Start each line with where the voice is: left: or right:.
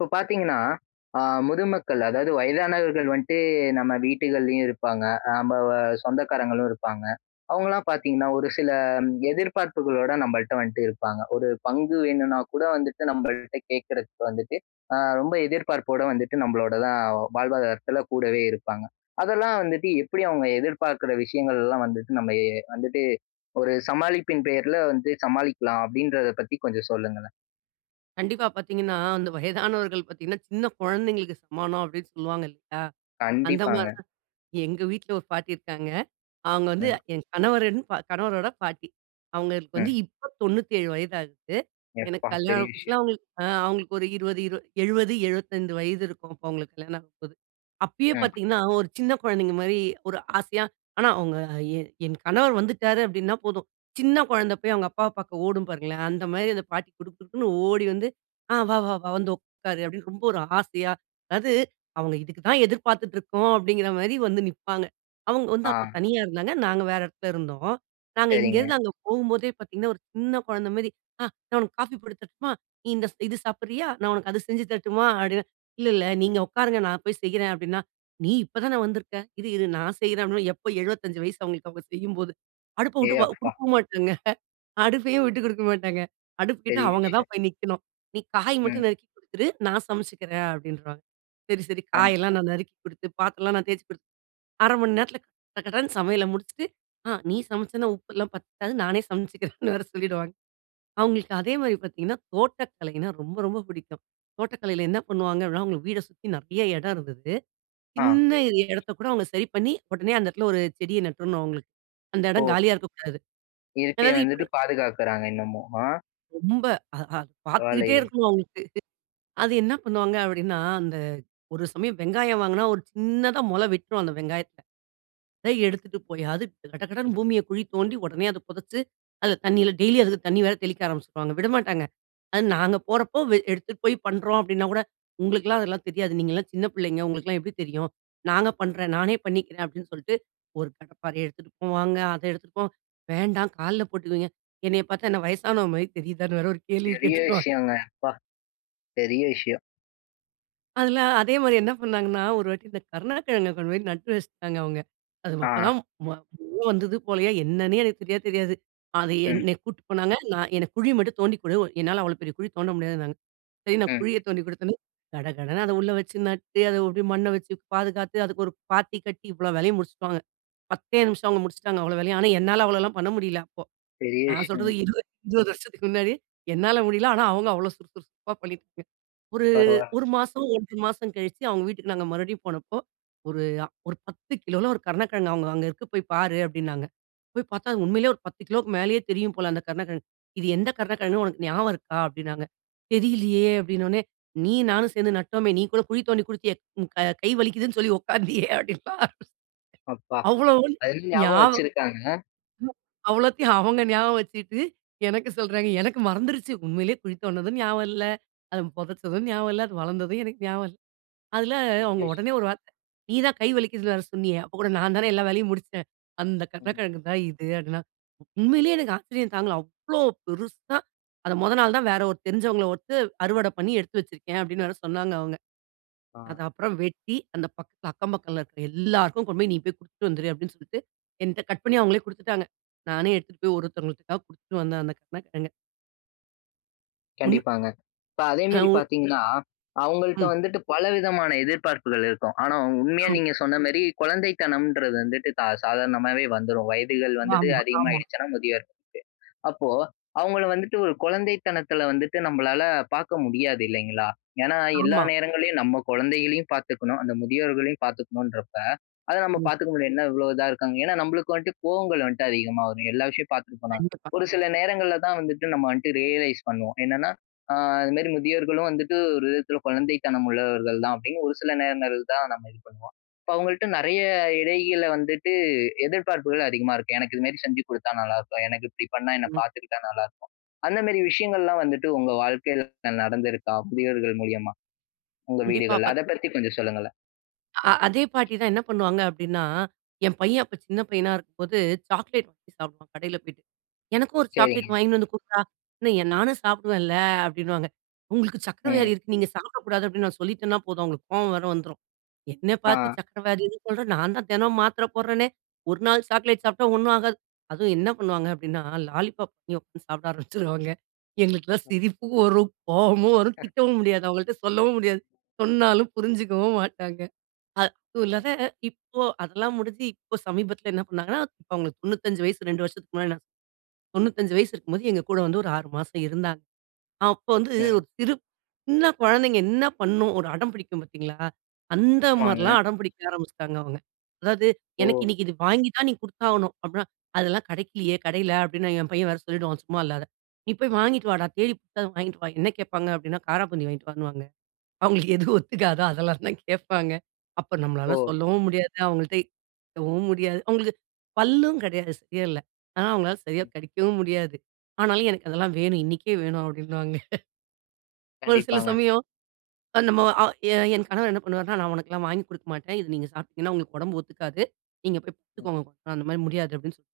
left: இப்ப பார்த்தீங்கன்னா, ஆ முதுமக்கள் அதாவது வயதானவர்கள் வந்துட்டு நம்ம வீட்டுகள்லயும் இருப்பாங்க. அ நம்ப வ சொந்தக்காரங்களும் இருப்பாங்க. அவங்களலாம் பார்த்தீங்கன்னா ஒரு சில எதிர்பார்ப்புகளோட நம்மள்ட்ட வந்துட்டு இருப்பாங்க. ஒரு பங்கு வேணும்னா கூட வந்துட்டு நம்மள்ட்ட கேட்கறதுக்கு வந்துட்டு, ஆ ரொம்ப எதிர்பார்ப்போட வந்துட்டு நம்மளோட தான் வாழ்வாதாரத்தில கூடவே இருப்பாங்க. அதெல்லாம் வந்துட்டு எப்படி அவங்க எதிர்பார்க்குற விஷயங்கள்லாம் வந்துட்டு நம்ம ஏ வந்துட்டு, ஒரு சமாளிப்பின் பேர்ல வந்து சமாளிக்கலாம் அப்படின்றத பத்தி கொஞ்சம் சொல்லுங்களேன்?
right: கண்டிப்பா பார்த்தீங்கன்னா அந்த வயதானவர்கள் பார்த்தீங்கன்னா, சின்ன குழந்தைகளுக்கு சமானம் அப்படின்னு சொல்லுவாங்க இல்லையா. அந்த மாரி
left: கண்டிப்பாங்க.
right: தான் எங்க வீட்ல ஒரு பாட்டி இருக்காங்க. அவங்க வந்து
left: ம்.
right: என் கணவரின் கணவரோட பாட்டி. அவங்களுக்கு வந்து
left: ம்.
right: இப்ப 97 வயதாகுது. எனக்கு
left: எப்பா. பெரிய
right: கல்யாணம் புதுசுல
left: விஷயம்.
right: அவங்களுக்கு அ அவங்களுக்கு ஒரு 20, 20, 70, 75 வயது இருக்கும் அப்ப எங்களுக்கு கல்யாணம் ஆகப்போது. அப்பயே
left: ம்.
right: பார்த்தீங்கன்னா ஒரு சின்ன குழந்தைங்க மாரி ஒரு ஆசையா, ஆனா அவங்க என் என் கணவர் வந்துட்டாரு அப்படின்னா போதும் சின்ன குழந்த போய் அவங்க அப்பாவ பார்க்க ஓடும் பாருங்களேன்! அந்த மாரி அந்த பாட்டி குடுகுடுன்னு ஓடி வந்து, ஆ "வா வா வா வந்து உட்காரு" அப்படின்னு ரொம்ப ஒரு ஆசையா, அதாது அவங்க இதுக்கு தான் எதிர்பார்த்துட்டு இருக்கோம், அப்படிங்கிற மாரி வந்து நிப்பாங்க. அவங்க வந்து அப்ப
left: ஆ.
right: தனியா இருந்தாங்க. நாங்க வேற இடத்துல இருந்தோம். நாங்க இங்கே
left: சரிங்க.
right: இருந்து அங்க போகும்போதே பார்த்தீங்கன்னா ஒரு சின்ன குழந்த மாரி, ஆ "நான் உனக்கு காஃபி போட்டு தரட்டுமா? நீ இந்த இது சாப்பிடுறியா? நான் உனக்கு அது செஞ்சு தரட்டுமா?" அப்படின்னு "இல்ல இல்ல நீங்க உட்காருங்க நான் போய் செய்றேன்" அப்படின்னா, "நீ இப்ப தான வந்துருக்க, இரு இரு நான் செய்றேன்" அப்படின்னா. எப்ப 75 வயசு அவங்களுக்கு அவங்க செய்யும்போது. அடுப்ப விட்டு
left: ஏய்
right: அ
left: அப்பா!
right: குடுக்கவும் மாட்டாங்க. அடுப்பையும் விட்டு குடுக்க மாட்டாங்க. அடுப்பு கிட்ட
left: பெரிய
right: அவங்க
left: விஷயம்.
right: தான் போய் நிக்கணும். "நீ காய் மட்டும்
left: ம்.
right: நறுக்கி குடுத்துரு, நான் சமைச்சிக்கிறேன்" அப்படின்றுவாங்க. சரி சரி காயெல்லாம்
left: கண்டிப்பா.
right: நான் நறுக்கி குடுத்து, பாத்திரம்லாம் நான் தேய்த்து குடுத்து, 1/2 மணி நேரத்தில கடகடன்னு சமையல முடிச்சுட்டு, ஆ நீ சமைச்சேன்னா உப்பெல்லாம் பத்தாது நானே சமைச்சிக்கிறேன்னு வேற சொல்லிவிடுவாங்க. அவங்களுக்கு அதே மாரி பார்த்தீங்கன்னா, தோட்டக்கலைனா ரொம்ப ரொம்ப பிடிக்கும். தோட்டக்கலையில என்ன பண்ணுவாங்க அப்படினா, அவங்களுக்கு வீட சுத்தி நிறைய இடம் இருந்தது.
left: ஆ.
right: சின்ன இடத்த கூட அவங்க சரி பண்ணி உடனே அந்த இடத்தில ஒரு செடிய நட்டுறணும் அவங்களுக்கு. அந்த இடம்
left: ஓ!
right: காலியாக இருக்கக்கூடாது.
left: இயற்கை
right: அதாது
left: வந்துட்டு
right: இப்ப
left: பாதுகாக்குறாங்க இன்னமும். ஆ.
right: ரொம்ப. அ அ பார்த்துக்கிட்டே
left: பரவால்லையே.
right: இருக்கணும் அவங்களுக்கு. அது என்ன பண்ணுவாங்க அப்படின்னா? அந்த ஒரு சமயம் வெங்காயம் வாங்கினா ஒரு சின்னதா முளை விட்டுரும் அந்த வெங்காயத்தில. அத எடுத்துட்டு போய் அது கடகடன்னு பூமிய குழி தோண்டி உடனே அத புதைச்சு, அதில தண்ணியில டெய்லி அதுக்கு தண்ணி வேற தெளிக்க ஆரம்பிச்சுருவாங்க, விடமாட்டாங்க. "அது நாங்க போறப்போ வே எடுத்துட்டு போய் பண்ணுறோம்" அப்படின்னா கூட, "உங்களுக்கெல்லாம் அதெல்லாம் தெரியாது. நீங்கள்லாம் சின்ன பிள்ளைங்க. உங்களுக்கெல்லாம் எப்படி தெரியும். நாங்க பண்ணுறேன் நானே பண்ணிக்கிறேன்" அப்படின்னு சொல்லிட்டு, ஒரு கடைப்பாரயை எடுத்துட்டு போவாங்க, அத எடுத்துட்டு போவங்க. "வேண்டாம் கால்ல போட்டுக்குவீங்க". என்னைய பார்த்தா என்ன வயசானவ மாரி தெரியுதான்னு வேற ஒரு கேள்வி
left: பெரிய
right: கேட்டுருவாங்க.
left: விஷயங்க, அப்பா! பெரிய விஷயம்.
right: அதுல, அதேமாரி என்ன பண்ணாங்கன்னா, ஒரு வாட்டி இந்த கருணக்கிழங்க கொண்டுபோய் நட்டு வச்சிட்டாங்க அவங்க. அது
left: அ.
right: அப்பதான் மொ [unintelligible] வந்தது போலயே என்னன்னே எனக்கு சரியா தெரியாது. அது
left: ம்.
right: என்னய கூட்டு போனாங்க. நான் எனக்கு குழி மட்டும் தோண்டி கொடு உ என்னால அவ்வளோ பெரிய குழி தோண்ட முடியாதுன்னாங்க. சரி நான்
left: ம்.
right: குழிய தோண்டிக் கொடுத்தவுடனே, கடகடன்னு அத உள்ள வச்சு நட்டு அத அப்படியே மண்ண வச்சு பாதுகாத்து அதுக்கு ஒரு பாத்தி கட்டி இவ்ளோ வேலையும் முடிச்சுட்டாங்க. 10தே நிமிஷம் அவங்க முடிச்சுட்டாங்க அவ்ளோ வேலையும். ஆனா என்னால அவ்வளோல்லாம் பண்ண முடில அப்போ.
left: பெரிய
right: நான்
left: விஷயந்
right: சொல்றது 20- 20 வருஷத்துக்கு முன்னாடி, என்னால முடியல. ஆனா அவங்க அவ்ளோ சுறு, சுறு, சுறுப்பா பண்ணிட்டு போய் ஒரு
left: பரவால்
right: 1 மாசம், 1 1/2 மாசம் கழிச்சி அவங்க வீட்டுக்கு நாங்க மறுபடியும் போனப்போ, ஒரு அ ஒரு 10 கிலோல்ல ஒரு கருணக்கிழங்கு அவங்க, "அங்க இருக்கு போயி பாரு" அப்படின்னாங்க. போய் பார்த்தா! அது உண்மையிலயே ஒரு 10 கிலோக்கு மேலயே தெரியும் போல அந்த கருணக்கிழங்கு. "இது எந்த கருணக்கிழங்கு உனக்கு ஞாபகம் இருக்கா?" அப்படின்னாங்க. "தெரியிலயே!" அப்படின்ன உடனே "நீயும் நானும் சேர்ந்து நட்டோமே, நீ கூட குழி தோண்டி குடுத்தயே, உன் க கை வலிக்குதுன்னு சொல்லி உட்காந்தியே" அப்
left: அப்பா.
right: அவ்வளவு
left: அது இன்னும் ஞாபகம்
right: ஞாப
left: வச்சிருக்காங்க.
right: அவ்வளத்தையும் அவங்க ஞாபகம் வச்சுட்டு எனக்கு சொல்றாங்க. எனக்கு மறந்துருச்சு. உண்மையிலயே குளித்தோண்டுனதும் ஞாபகம் இல்ல, அது புதைச்சதும் ஞாபகம் இல்ல, அது வளர்ந்ததும் எனக்கு ஞாபகம் இல்ல. அதுல
left: பெரிய
right: அவங்க
left: விஷயம்.
right: உடனே ஒரு வார்த்தை, "நீ தான் கை வலிக்குதுன்னு வேற சொன்னியே, அப்ப கூட நான் தானே எல்லா வேலையும் முடிச்சேன். அந்த
left: ம்.
right: கருணக்கிழங்கு தான் இது" அப்படின்னா. உண்மையிலயே எனக்கு ஆச்சரியம் தாங்கல. அவ்வளோ பெருசா! "அத மொத நாள் தான் வேற ஒரு தெரிஞ்சவங்களை விட்டு அறுவடை பண்ணி எடுத்து வச்சிருக்கேன்" அப்படீன்னு வேற சொன்னாங்க அவங்க.
left: அ.
right: அது அப்புறம் வெட்டி அந்த பக்கத் "அக்கம் பக்கத்தில இருக்கிற எல்லாருக்கும் கொண்டு போயி, நீ போய் கொடுத்துட்டு வந்துரு" அப்படீன்னு சொல்ட்டு, என்ட்ட கட் பண்ணி அவங்களே கொடுத்துட்டாங்க. நானே எடுத்துட்டு போய் ஒரு ஒருதவங்களுக்க கொடுத்துட்டு வந்தேன் அந்த கருணகிழங்க. உன்
left: கண்டிப்பாங்க. இப்ப
right: அ
left: அதேமேரி
right: உன்
left: பார்த்தீங்கன்னா, அவுங்கள்ட்ட
right: ம்.
left: வந்துட்டு பல விதமான எதிர்பார்ப்புகள் இருக்கும். ஆனா, உ உண்மையா
right: ம்.
left: நீங்க சொன்ன மேரி, குழந்தைத்தனம்ன்றது வந்துட்டு ச சாதாரணமாவே வந்துரும். வயதுகள் வந்துட்டு
right: ஆமா, ஆமா.
left: அதிகமாயிடுச்சுனா முதியோருக்கு. அப்போ அவுங்கள வந்துட்டு ஒரு குழந்தைத்தனத்துல வந்துட்டு, நம்மளால பார்க்க முடியாது, இல்லைங்களா? ஏன்னா, எல்லா
right: ஆமா.
left: நேரங்கள்லயும் நம்ம குழந்தைகளையும் பார்த்துக்கணும், அந்த முதியோர்களையும் பார்த்துக்கணும்ன்றப்ப, அத நம்ம
right: ம்.
left: பாத்துக்க முடியாது. "என்ன இவ்ளோ இதா இருக்காங்க". ஏன்னா நம்பளுக்கு வந்துட்டு, கோவங்கள் வந்துட்டு அதிகமா வரும். எல்லா விஷயம் பாத்திருப்பனா.
right: கண்டிப்பா.
left: ஒரு
right: [unintelligible]
left: சில நேரங்கள்ல தான் வந்துட்டு நம்ம வந்துட்டு ரியலைஸ் பண்ணுவோம். என்னன்னா, "அ அதுமாரி முதியோர்களும் வந்துட்டு ஒரு விதத்துல குழந்தைத்தனம் உள்ளவர்கள் தான்", அப்பிடின்னு ஒரு சில நேரங்கள் தான் நம்ம இது பண்ணுவோம். இப்ப அவுங்கள்ட்ட நிறைய இடையில வந்துட்டு, எதிர்ப்பார்ப்புகள் அதிகமா இருக்கும். "எனக்கு இதுமாரி செஞ்சு குடுத்தா நல்லாருக்கும். எனக்கு இப்பிடி பண்ணா, என்ன
right: ம்.
left: பார்த்துக்கிட்டா நல்லாருக்கும்". அந்தமேரி விஷயங்கள்லாம் வந்துட்டு, உங்க வாழ்க்கையில நடந்திருக்கா, முதியோர்கள் மூலியமா? உங்க
right: கண்டிப்பா,
left: வீடுகள்ல.
right: பத்
left: அத பத்தி கொஞ்சம் சொல்லுங்களேன்.
right: அ அதே பாட்டிதான் என்ன பண்ணுவாங்க அப்பிடின்னா, என் பையன் அப்ப சின்ன பையனா இருக்கும்போது, சாக்லேட் வாங்கி சாப்பிடுவான் கடையில பேயிட்டு. "எனக்கும் ஒரு சாக்லேட்
left: சரிங்க.
right: வாங்கின்னு வந்து குட்றா! என்ன நானும் சாப்பிடுவேன்ல," அப்பிடின்னுவாங்க. "உங்களுக்கு சர்க்கரை
left: ம்.
right: வியாதி இருக்கு, நீங்க சாப்பிடக்கூடாது" அப்பிடின்னு நான் சொல்லிட்டன்னா போதும், அவுங்களுக்கு கோவம் வேற வந்துரும். "என்ன பார்த்து
left: ஆ.
right: சர்க்கரை வியாதின்னு சொல்ற. நான் தான் தினமும் மாத்திரை போடுறனே! 1 நாள் சாக்லேட்
left: ம்.
right: சாப்பிட்டா, ஒன்னும் ஆகாது". அதுவும் என்ன பண்ணுவாங்க அப்பிடின்னா, லாலிபப் [unintelligible] உட்கார்ந்து சாப்பிட ஆரம்பிச்சுருவாங்க. எங்களுக்கெல்லாம்
left: ம்.
right: சிரிப்பு வரும். கோவமும் வரும். திட்டவும் முடியாது, அவங்கள்ட்ட சொல்லவும் முடியாது. சொன்னாலும் புரிஞ்சுக்கவும் மாட்டாங்க. அ அதுவும் இல்லாத,
left: ம்.
right: இப்போ அதெல்லாம் முடிஞ்சு இப்போ சமீபத்துல என்ன பண்ணாங்கன்னா, இப்ப அவுங்களுக்கு 95 வயசு 2 வருஷத்துக்கு முன்னாடி நா 95 வயசு இருக்கும்போது, எங்க கூட வந்து ஒரு 6 மாசம் இருந்தாங்க. அப்போ வந்து ஒரு
left: ம்.
right: சிறு சின்ன குழந்தைங்க என்ன பண்ணும், ஒரு அடம் பிடிக்கும் பார்த்தீங்களா,
left: ஆமாங்க.
right: அந்தமாரிலாம் அடம் பிடிக்க ஆரம்பிச்சிட்டாங்க, அவுங்க. "அதாவது, எனக்கு
left: ஓ!.
right: இன்னிக்கு இது வாங்கி தான் நீ குடுத்தாகணும்" அப்பிடின்னா, "அதெல்லாம் கிடைக்கலயே, கடையில" அப்பிடின்னு என் பையன் வேற சொல்லிவிடுவான், சும்மா இல்லாத. "நீ போய் வாங்கிட்டு
left: ம்.
right: வாடா. தேடி புடுச்சாவது வாங்கிட்டு வா". என்ன கேட்பாங்க அப்பிடின்னா, காராப்பூந்தி வாங்கிட்டு வான்னுவாங்க. அவுங்களுக்கு எது ஒத்துக்காதோ, அதெல்லாம் தான் கேப்பாங்க. அப்ப நம்மால
left: ஓ!
right: சொல்லவும் முடியாது. அவங்கள்ட [unintelligible] முடியாது. அவுங்களுக்கு பல்லும் கிடையாது. சரியா இல்ல. ஆனா அவுங்களால சரியாக
left: ம்.
right: கடிக்கவும் முடியாது. ஆனாலும் எனக்கு அதெல்லாம் வேணும் இன்னக்கே வேணும் அப்பிடின்னுவாங்க. ஒரு சில
left: கண்டிப்பாங்க.
right: சமயம் அ நம்ம அ எ என் கணவர் என்ன பண்ணுவார்ன்னா, "நான் உனக்கெல்லாம் வாங்கி குடுக்க மாட்டேன். இத நீங்க சாப்பிட்டீங்கன்னா, உங்களுக்கு உடம்பு ஒத்துக்காது. நீங்க போய்
left: ம்.
right: படுத்துக்கோங்க. அந்தமாரி முடியாது" அப்பிடின்னு சொல்லி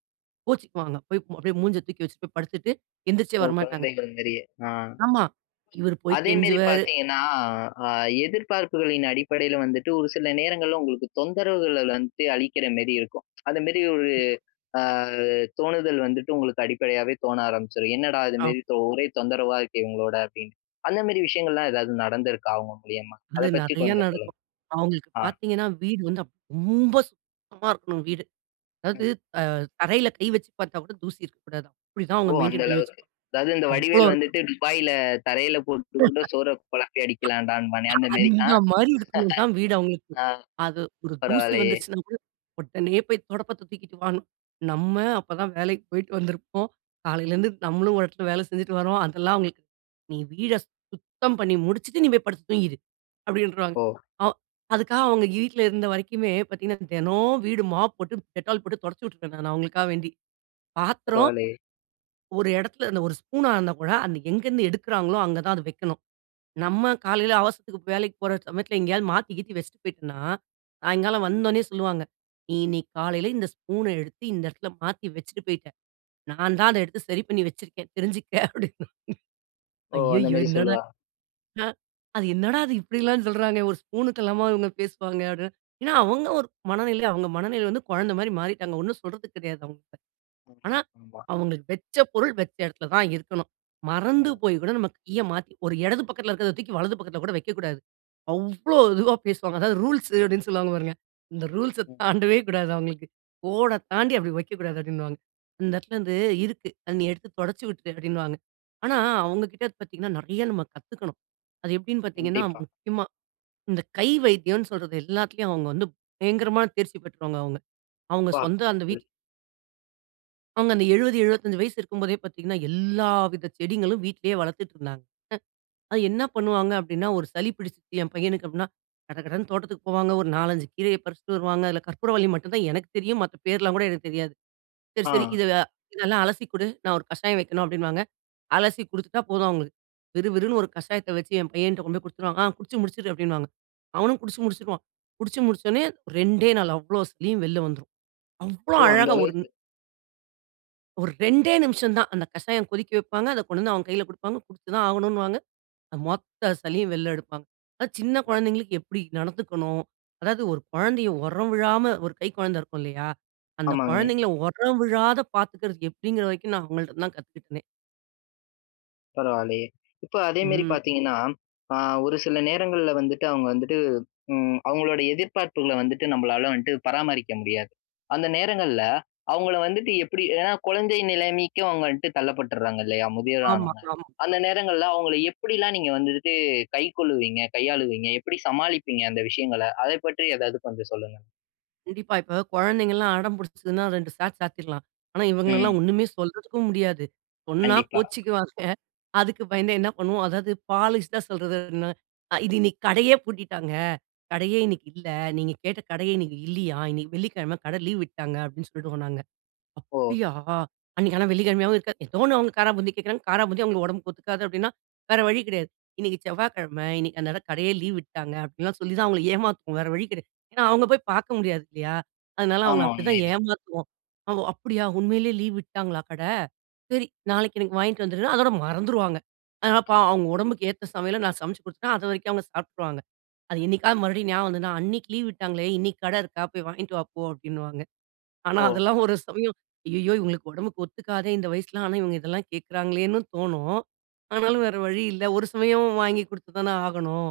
right: கோச்சுக்குவாங்க. போய் அப்பிடியே மூஞ்ச தூக்கி வச்சிட்டு போய் படுத்துட்டு எந்திரிச்சே
left: ஓ!
right: வரமாட்டாங்க.
left: குழந்தைகள் மேரியே, ஆ.
right: ஆமா. இவரு போய்
left: அதேமேரி
right: கெஞ்சுவாரு.
left: பார்த்தீங்கன்னா, அ எதிர்பார்ப்புகளின் அடிப்படையில வந்துட்டு ஒரு சில நேரங்கள்ல உங்களுக்கு தொந்தரவுகள் வந்துட்டு அளிக்கிற மாரி இருக்கும். அதுமேரி ஒரு,
right: [unintelligible]
left: அ தோணுதல் வந்துட்டு உங்களுக்கு அடிப்படையாவே தோண ஆரம்பிச்சுரும். "என்னடா!
right: ஆம்.
left: இதுமேரி ஒரே தொந்தரவா இருக்கே, இவுங்களோட" அப்பிடின்டு. அந்தமேரி விஷயங்கள்லாம் எதாவது நடந்துருக்கா, அவுங்க மூலியமா? அத
right: அது
left: பத்தி
right: நிறையா
left: கொஞ்சம் சொல்லுங்க.
right: நடக்கும். அவுங்களுக்கு
left: ஆ.
right: பார்த்தீங்கன்னா, வீடு வந்து அப் ரொம்ப சுத்தமா இருக்கணும் வீடு. அதாவது
left: ம்.
right: அ தரையில கை வச்சுப் பார்த்தா கூட தூசி இருக்கக்கூடாது. அப்பிடி தான்
left: ஓ!
right: அவுங்க
left: அந்த
right: மெயின்டென் பண்ணி வச்சு
left: அளவுக்கு. அதாவது இந்த
right: அவ்ளோ
left: வடிவேலு
right: இருக்கு.
left: வந்துட்டு துபாய்ல தரையில போட்டு கூட, சோற குழப்பி அடிக்கலாம்டாபான்னே! அந்தமேரி. ஆ..
right: அந்த மாதிரி இருக்கணும் தான் வீடு அவுங்களுக்கு.
left: அ.
right: அது ஒரு தூசி
left: பரவால்லையே!
right: வந்துருச்சுனாகூட, உடனே போய் துடப்பத்த தூக்கிட்டு வான்னு. நம்ம அப்ப தான் வேலைக்கி போயிட்டு வந்திருப்போம். காலையிலேருந்து நம்மளும் ஒரு இடத்துல வேல செஞ்சுட்டு வரோம். அதெல்லாம் அவுங்களுக்கு [unintelligible] "நீ வீட சுத்தம் பண்ணி முடிச்சுட்டு, நீ போய் படுத்து தூங்கிரு." அப்படின்ருவாங்க.
left: ஓ!.
right: அ அதுக்காக அவுங்க வீட்டுல இருந்த வரைக்குமே பார்த்தீங்கன்னா, தினம் வீடு மாப் போட்டு Dettol போட்டு தொடச்சி விட்டுருவேன், நான் அவுங்களுக்காக வேண்டி. பாத்திரம்,
left: பரவால்லையே!
right: ஒரு இடத்துல, அந்த ஒரு ஸ்பூனா இருந்தா கூட அன்னைக்கு எங்கேருந்து எடுக்குறாங்களோ, அங்கதான் அது வைக்கணும். நம்ம காலையில அவசரத்துக்கு வேலைக்கு போற சமயத்துல எங்கேயாவது மாத்தி, கீத்தி வச்சுட்டு போயிட்டன்னா, சாயங்காலம் வந்தோனே சொல்லுவாங்க. நீ இன்னைக்கு காலையில இந்த ஸ்பூன எடுத்து இந்த இடத்துல மாத்தி வச்சுட்டு போயிட்ட. நான்தான் அத எடுத்து சரி பண்ணி வச்சிருக்கேன். தெரிஞ்சுக்க அப்படின்னுவாங்க.
left: ஓ!
right: "அய்யயோ!
left: அந்தமேரி
right: என்னடா
left: சொல்லுவா.
right: நா அது என்னடா இது இப்பிடியெல்லாம் சொல்றாங்க. ஒரு ஸ்பூனுக்கெல்லாம இவுங்க பேசுவாங்க?" அப்படின்னா ஏன்னா அவுங்க ஒரு மனநிலை, அவுங்க மனநிலை வந்து குழந்தைமாரி மாறிட்டாங்க. ஒன்னும் சொல்றதுக்கு கிடையாது, அவுங்கக்கிட்ட. ஆனா,
left: [unintelligible]
right: அவுங்களுக்கு வெச்ச பொருள், வெச்ச இடத்துல தான் இருக்கணும். மறந்து
left: ம்.
right: போய் கூட நம்ம கீய மாத்தி, ஒரு இடது பக்கத்துல இருக்கிறத தூக்கி, வலது பக்கத்துல கூட வைக்கக்கூடாது. அவ்ளோ இதுவா பேசுவாங்க. அதாவது ரூல்ஸ் அப்பிடின்னு சொல்லுவாங்க பாருங்க. இந்த ரூல்ஸ
left: ம்.
right: தாண்டவே கூடாது அவுங்களுக்கு. "கோட
left: ம்.
right: தாண்டி அப்பிடி வைக்கக்கூடாது" அப்பிடின்னுவாங்க. "இந்த இடத்துலேருந்து இருக்கு. அத நீ எடுத்து தொடச்சி விட்டுரு" அப்பிடின்னுவாங்க. ஆனா, அவுங்கக்கிட்ட பார்த்தீங்கன்னா, நிறைய நம்ம கத்துக்கணும். அது எப்பிடின்னு பார்த்தீங்கன்னா,
left: கண்டிப்பா.
right: முக்கியமாக இந்த கை வைத்தியோன்னு சொல்றது எல்லாத்தையும் அவுங்க வந்து, பயங்கரமான தேர்ச்சி பெற்றவுங்க, அவுங்க. அவுங்க
left: ப்பா,
right: சொந்த அந்த
left: [unintelligible]
right: வீட் அவங்க அந்த 70, 75 வயசு இருக்கும்போதே பாத்தீங்கன்னா, எல்லா வித செடிங்களும் வீட்லயே வளர்த்துட்டு இருந்தாங்க. அ அத என்ன பண்ணுவாங்க அப்டின்னா, ஒரு சளி பிடிச்சுருக்கு என் பையனுக்கு அப்டின்னா, கடகடன்னு தோட்டத்துக்கு போவாங்க, ஒரு 4, 5 கீரைய பறிச்சுட்டு வருவாங்க. அதுல கற்பூரவள்ளி மட்டும்தான் எனக்கு தெரியும், மத்த பேர்லாம் கூட எனக்கு தெரியாது. சரி சரி
left: ஆ.
right: "இததெல் இதெல்லாம் அலசி குடு. நான் ஒரு கஷாயம் வைக்கணும்" அப்டின்னுவாங்க. அலசி குடுத்துட்டா போதும் அவங்களுக்கு. விறுவிறுன்னு ஒரு கஷாயத்த வச்சு என் பையன்ட்ட கொண்டு போய் குடுத்துருவாங்க. "ஆ குச்சு முடிச்சுரு" அப்டின்னுவாங்க. அவனும் குச்சு முடிச்சுருவான். குடிச்சு முடிச்சொடனே, 2டே நாள் அவ்ளோ சளியும் வெளில வந்துரும். அவ்வளோ
left: ஓ! அந்த
right: அழகா ஒரு
left: அளவுக்கு.
right: ஒரு 2டே நிம்ஷம்தான். அந்த கஷாயம் கொதிக்க வைப்பாங்க அத கொண்டு வந்து அவன் கைல குடுப்பாங்க. குடிச்சுதான் ஆகணுன்னுவாங்க, அந்த மொத்த சளியும் வெள்ல எடுப்பாங்க. அது சின்ன குழந்தைகளுக்கு எப்படி நடந்துக்கணும், அதாவது ஒரு கொழந்தையை உரம் விழாம ஒரு கை கொழந்த இருக்கும் இல்லையா? அந்த
left: ஆமாங்க.
right: குழந்தைங்கள ஒரம் விழாத பாத்துக்கிறது எப்டிங்கிற வரைக்கும் நான் அவங்ககிட்ட இருந்து தான் கத்துக்கிட்டேனே.
left: பரவாயில்லையே. இப்ப அதே மாரி
right: ம்.
left: பார்த்தீங்கன்னா அ ஒரு சில நேரங்கள்ல வந்துட்டு அவங்க வந்துட்டு ம் அவங்களோட எதிர்பார்ப்புகள வந்துட்டு நம்பளால வந்துட்டு பராமரிக்க முடியாது. அந்த நேரங்கள்ல அவங்கள வந்துட்டு எப்படி ஏன்னா குழந்தை நிலைமைக்கு அவங்க வந்துட்டு தள்ளப்பட்டுறாங்க இல்லையா? முதியவர்
right: ஆமா
left: ஆனோனே.
right: ஆமா.
left: அந்த நேரங்கள்ல அவங்கள எப்படில்லாம் நீங்க வந்துட்டு கைக்கொள்வீங்க கையாளுவீங்க? எப்படி சமாளிப்பீங்க அந்த விஷயங்கள? அதைப் பற்றி ஏதாவது கொஞ்சம் சொல்லுங்க.
right: கண்டிப்பா. இப்போ குழந்தைங்கள்லாம் அடம் புடிச்சிதுன்னா, 2 சாத்து சாத்திடலாம். ஆனா
left: ம்.
right: இவங்களலாம் ஒண்ணுமே சொல்றதுக்கும் முடியாது. சொன்னா
left: கண்டிப்பா.
right: கோவிச்சுக்குவாங்க. அதுக்கு பயந்தே என்ன பண்ணுவோம்? அதாவது பாலிஷ்டா சொல்றது. "இது இன்னைக்கு கடையே பூட்டிட்டாங்க. கடையே
left: ம்.
right: இன்னைக்கு இல்ல. நீங்க கேட்ட கடையே இன்னிக்கு இல்லியாம். இன்னிக்கு வெள்ளிக்கிழமை. கடை லீவ் விட்டாங்க." அப்படின்னு சொல்டுவோம் நாங்க.
left: ஓ.
right: அப்டியா? அன்னைக்கு ஆனா வெள்ளிக்கிழமையாவும் இருக்காது. ஏதோ ஒண்ணு, அவுங்க காரா பூந்தி கேக்கிறாங்க. காராபூந்தி அவுங்களுக்கு உடம்புக்கு ஒத்துக்காது அப்படின்னா, வேற வழி கிடையாது. "இன்னிக்கு செவ்வாக்கிழமை. இன்னைக்கு அந்த இடம் கடையே லீவ் விட்டாங்க." அப்படின்லாம் சொல்லி தான் அவுங்களை ஏமாத்துவோம். வேற வழி கிடையாது. ஏன்னா அவுங்க போய் பார்க்க முடியாது இல்லையா? அதனால அவுங்கள
left: ஆமா
right: அப்படி தான்
left: உண்மைதான்.
right: ஏமாத்துவோம். அவுங்க "அப்டியா உண்மையிலேயே லீவ் விட்டாங்களா கடை? சரி நாளைக்கு எனக்கு வாங்கிட்டு வந்துருன்னா" அதோட மறந்துருவாங்க. அதனால
left: ஆ.
right: பாவம், அவங்க உடம்புக்கு ஏத்த சமையல, நான் சமைச்சு குடுத்துட்டேன். அது வரைக்கும் அவுங்க சாப்ட்டுருவாங்க. அது என்னைக்காவது மறுபடியும் ஞாபகம் வந்ததுன்னா, 'அன்னைக்கு லீவ் விட்டாங்களே, இன்னிக்கு கடை இருக்கா? போய் வாங்கிட்டு வாப்போ." அப்டின்னுவாங்க. ஆனா
left: ஓ.
right: அதெல்லாம் ஒரு சமயம். அய்யய்யோ! இவங்களுக்கு உடம்புக்கு ஒத்துக்காதே இந்த வயசில, ஆனா இவங்க இதெல்லாம் கேட்குறாங்களேன்னும், தோணும். ஆனாலும்
left: ம்.
right: வேற வழி இல்ல, ஒரு சமயம் வாங்கி குடுத்து தானே ஆகணும்.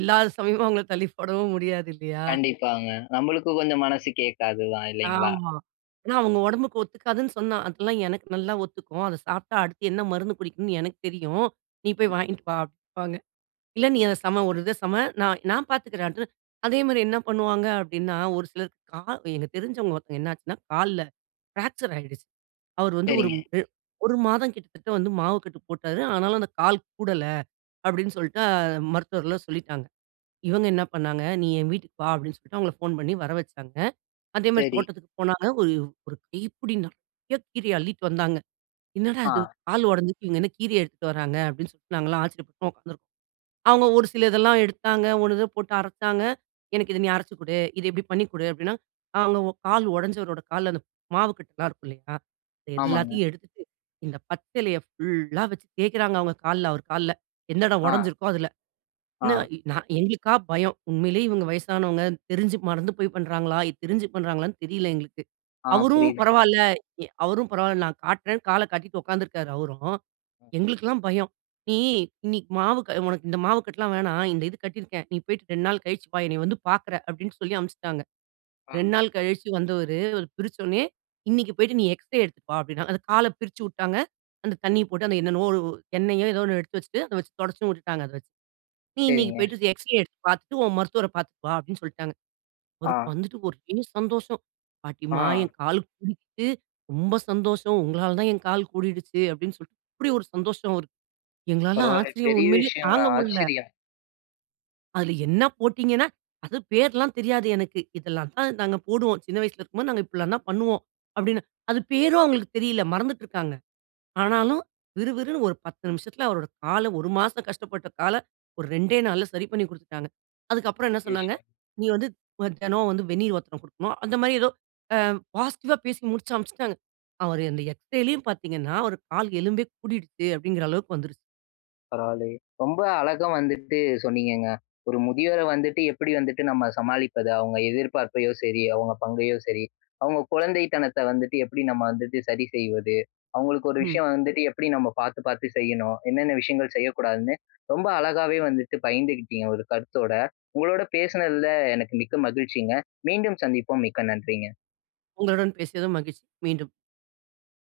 right: இல்லாத சமயம் அவங்கள தள்ளி போடவும் முடியாது இல்லையா?
left: கண்டிப்பாங்க, நம்மளுக்கு கொஞ்சம் மனசு கேக்காது தான், இல்லைங்களா?
right: ஆமா. ஏன்னா அவங்க உடம்புக்கு ஒத்துக்காதுன்னு சொன்னா "அதெல்லாம் எனக்கு நல்லா ஒத்துக்கும். அத சாப்ட்டா அடுத்து என்ன மருந்து குடிக்கணும்னு எனக்கு தெரியும். நீ போய் வாங்கிட்டு வா" அப்படின்பாங்க. இல்ல நீ அத சம, ஒரு இத சம, நான் நான் பார்த்துக்கிறேன். அதே மாதிரி என்ன பண்ணுவாங்க அப்படின்னா, ஒரு சிலர் கால் எங்க தெரிஞ்சவங்க ஒருத்தவங்க என்னாச்சுன்னா, கால்ல ஃப்ராக்சர் ஆயிடுச்சு. அவரு வந்து, ஒரு
left: சரிங்க.
right: அ ஒரு மாதம் கிட்டத்தட்ட வந்து, மாவு கட்டு போட்டாரு. ஆனாலும் அந்த கால் கூடல அப்டின்னு சொல்ட்டு, மருத்துவர்கள்லாம் சொல்லிட்டாங்க. இவங்க என்ன பண்ணாங்க, "நீ என் வீட்டுக்கு வா" அப்டின்னு சொல்ட்டு அவங்களை ஃபோன் பண்ணி வர வச்சாங்க. அதேமாதிரி
left: சரி.
right: தோட்டத்துக்கு போனாங்க. ஒரு, ஒரு கைப்புடி நெறைய கீரைய அள்ளிட்டு வந்தாங்க. என்னடா இது
left: ஆ.
right: கால் உடஞ்சுருக்கு, இவங்க என்ன கீரைய எடுத்துட்டு வராங்க? அப்படின்னு சொல்ட்டு, நாங்கலாம் ஆச்சரியப்பட்டு உக்காந்துருக்கோம். அவுங்க ஒரு சில இதெல்லாம் எடுத்தாங்க. ஒண்ணு இத போட்டு அரைச்சாங்க. எனக்கு இத நீ அரைச்சு குடு. இத இப்டி பண்ணி குடு. அப்டின்னா, காலோ கால் உடைஞ்சவரோட கால்ல, அந்த மாவு கட்டலாம் இருக்கும் இல்லிங்களா, இது
left: ஆமாங்க.
right: எல்லாத்தையும் எடுத்துட்டு, இந்த பச்சிலைய ஃபுல்லா வச்சு தேய்க்கிறாங்க, அவங்க கால்ல, அவர் கால்ல எந்த இடம்
left: ஆ.
right: ஒடஞ்சிருக்கோ, அதில. என்ன
left: ஆ.
right: நா எங்களுக்கா பயம். உண்மையிலேயே இவங்க வயசானவங்க. தெரிஞ்சு மறந்து போய் பண்றாங்களா? இது தெரிஞ்சு பண்றாங்களான்னு தெரியல எங்களுக்கு.
left: ஆ
right: அவரும்
left: புரியுது.
right: பரவால்ல, எ அவரும் பரவால்ல நான் காட்டுறேன்னு, காலை கட்டிட்டு உக்காந்துருக்காரு அவரும். எங்களுக்கெல்லாம் பயம். "நீ இன்னிக்கு மாவு க உனக்கு இந்த மாவு கட்டலாம் வேணாம், இந்த இது கட்டிருக்கேன். நீ போய்ட்டு 2 நாள் கழிச்சு வா. என்னைய வந்து பாக்குற." அப்படின்னு சொல்லி அனுப்பிச்சிட்டாங்க.
left: ஆ.
right: 2 நாள் கழிச்சு வந்தவரு, அவரு பிரிச்சோன்னயே, "இன்னைக்கு போய்ட்டு, நீ எக்ஸ்ரே எடுத்துட்டு வா" அப்டின்னாங்க. அந்த கால பிரிச்சு வுட்டாங்க. அந்த தண்ணிய போட்டு, அந்த என்னென்னவோ, எண்ணெயோ, ஏதோ ஒண்ணு எடுத்து வச்சுட்டு, அத வச்சு தொடச்சும் வுட்டுட்டாங்க, அத வச்சு. "நீ இன்னைக்கு
left: சரிங்க.
right: போய்ட்டு, எக்ஸ்ரே எடுத்து பார்த்துட்டு, உன் மருத்துவரை பார்த்துட்டு வா" அப்டின்னு சொல்ட்டாங்க. அவருக்கு
left: ஆ.
right: வந்துட்டு ஒரே சந்தோஷம். "பாட்டிம்மா என்
left: ஆ.
right: கால் கூடிட்டு. ரொம்ப சந்தோஷம். உங்களால தான் என் கால் கூடிடுச்சு." அப்டின்னு சொல்ட்டு, அப்டி ஒரு சந்தோஷம் அவுருக்கு. எங்களால
left: பரவால்லையே,
right: ஆச்சரியம்.
left: பெரிய
right: உண்மையிலேயே
left: விஷயங்க.
right: தாங்க முடில.
left: ஆச்சரியம்.
right: அதில என்ன போட்டீங்கன்னா, "அது பேர்லாம் தெரியாது எனக்கு. இதெல்லாம் தான் நாங்க போடுவோம். சின்ன வயசுல இருக்கும்போது, நாங்க இப்டிலாம் தான் பண்ணுவோம்" அப்படின்னு, அது பேரும் அவங்களுக்கு தெரியல. மறந்துட்டுருக்காங்க. ஆனாலும் விறு விறுன்னு ஒரு 10 நிமிஷத்தில அவரோட கால ஒரு மாசம் கஷ்டப்பட்ட கால ஒரு 2 நாள்ல சரி பண்ணி குடுத்துட்டாங்க. அதுக்கப்புறம் என்ன
left: பெரிய
right: சொன்னாங்க,
left: விஷயங்க.
right: 'நீ வந்து தினம் வந்து வெந்நீர் ஒத்தடம் குடுக்கணும்" அந்த மாதிரி ஏதோ அ பாசிட்டிவா பேசி முடிச்சு அனுப்பிச்சுட்டாங்க. அவர் அந்த எக்ஸ்ரேலயும் பார்த்தீங்கன்னா ஒரு கால் எலும்பே கூடிடுச்சு அப்படிங்கிற அளவுக்கு வந்துருச்சு.
left: பரவாயில்லையே, ரொம்ப அழகா வந்துட்டு சொன்னீங்கங்க. ஒரு முதியோர வந்துட்டு, எப்புடி வந்துட்டு நம்ம சமாளிப்பது? அவுங்க எதிர்பார்ப்பையோ சரி, அவங்க பங்கையோ சரி, அவங்க குழந்தைத்தனத்த வந்துட்டு, எப்படி நம்ம வந்துட்டு சரி செய்வது? அவங்களுக்கு ஒரு
right: ம்.
left: விஷயம் வந்துட்டு எப்புடி நம்ம பாத்து பாத்து செய்யணும்? என்னென்ன விஷயங்கள் செய்யக்கூடாதுன்னு, ரொம்ப அழகாவே வந்துட்டு பகிர்ந்து கிட்டிங்க ஒரு கருத்தோட. உங்களோட பேசினதில எனக்கு மிக்க மகிழ்ச்சிங்க. மீண்டும் சந்திப்போம். மிக்க நன்றிங்க!
right: உங்களுடன் பேசியதும் மகிழ்ச்சி மீண்டும்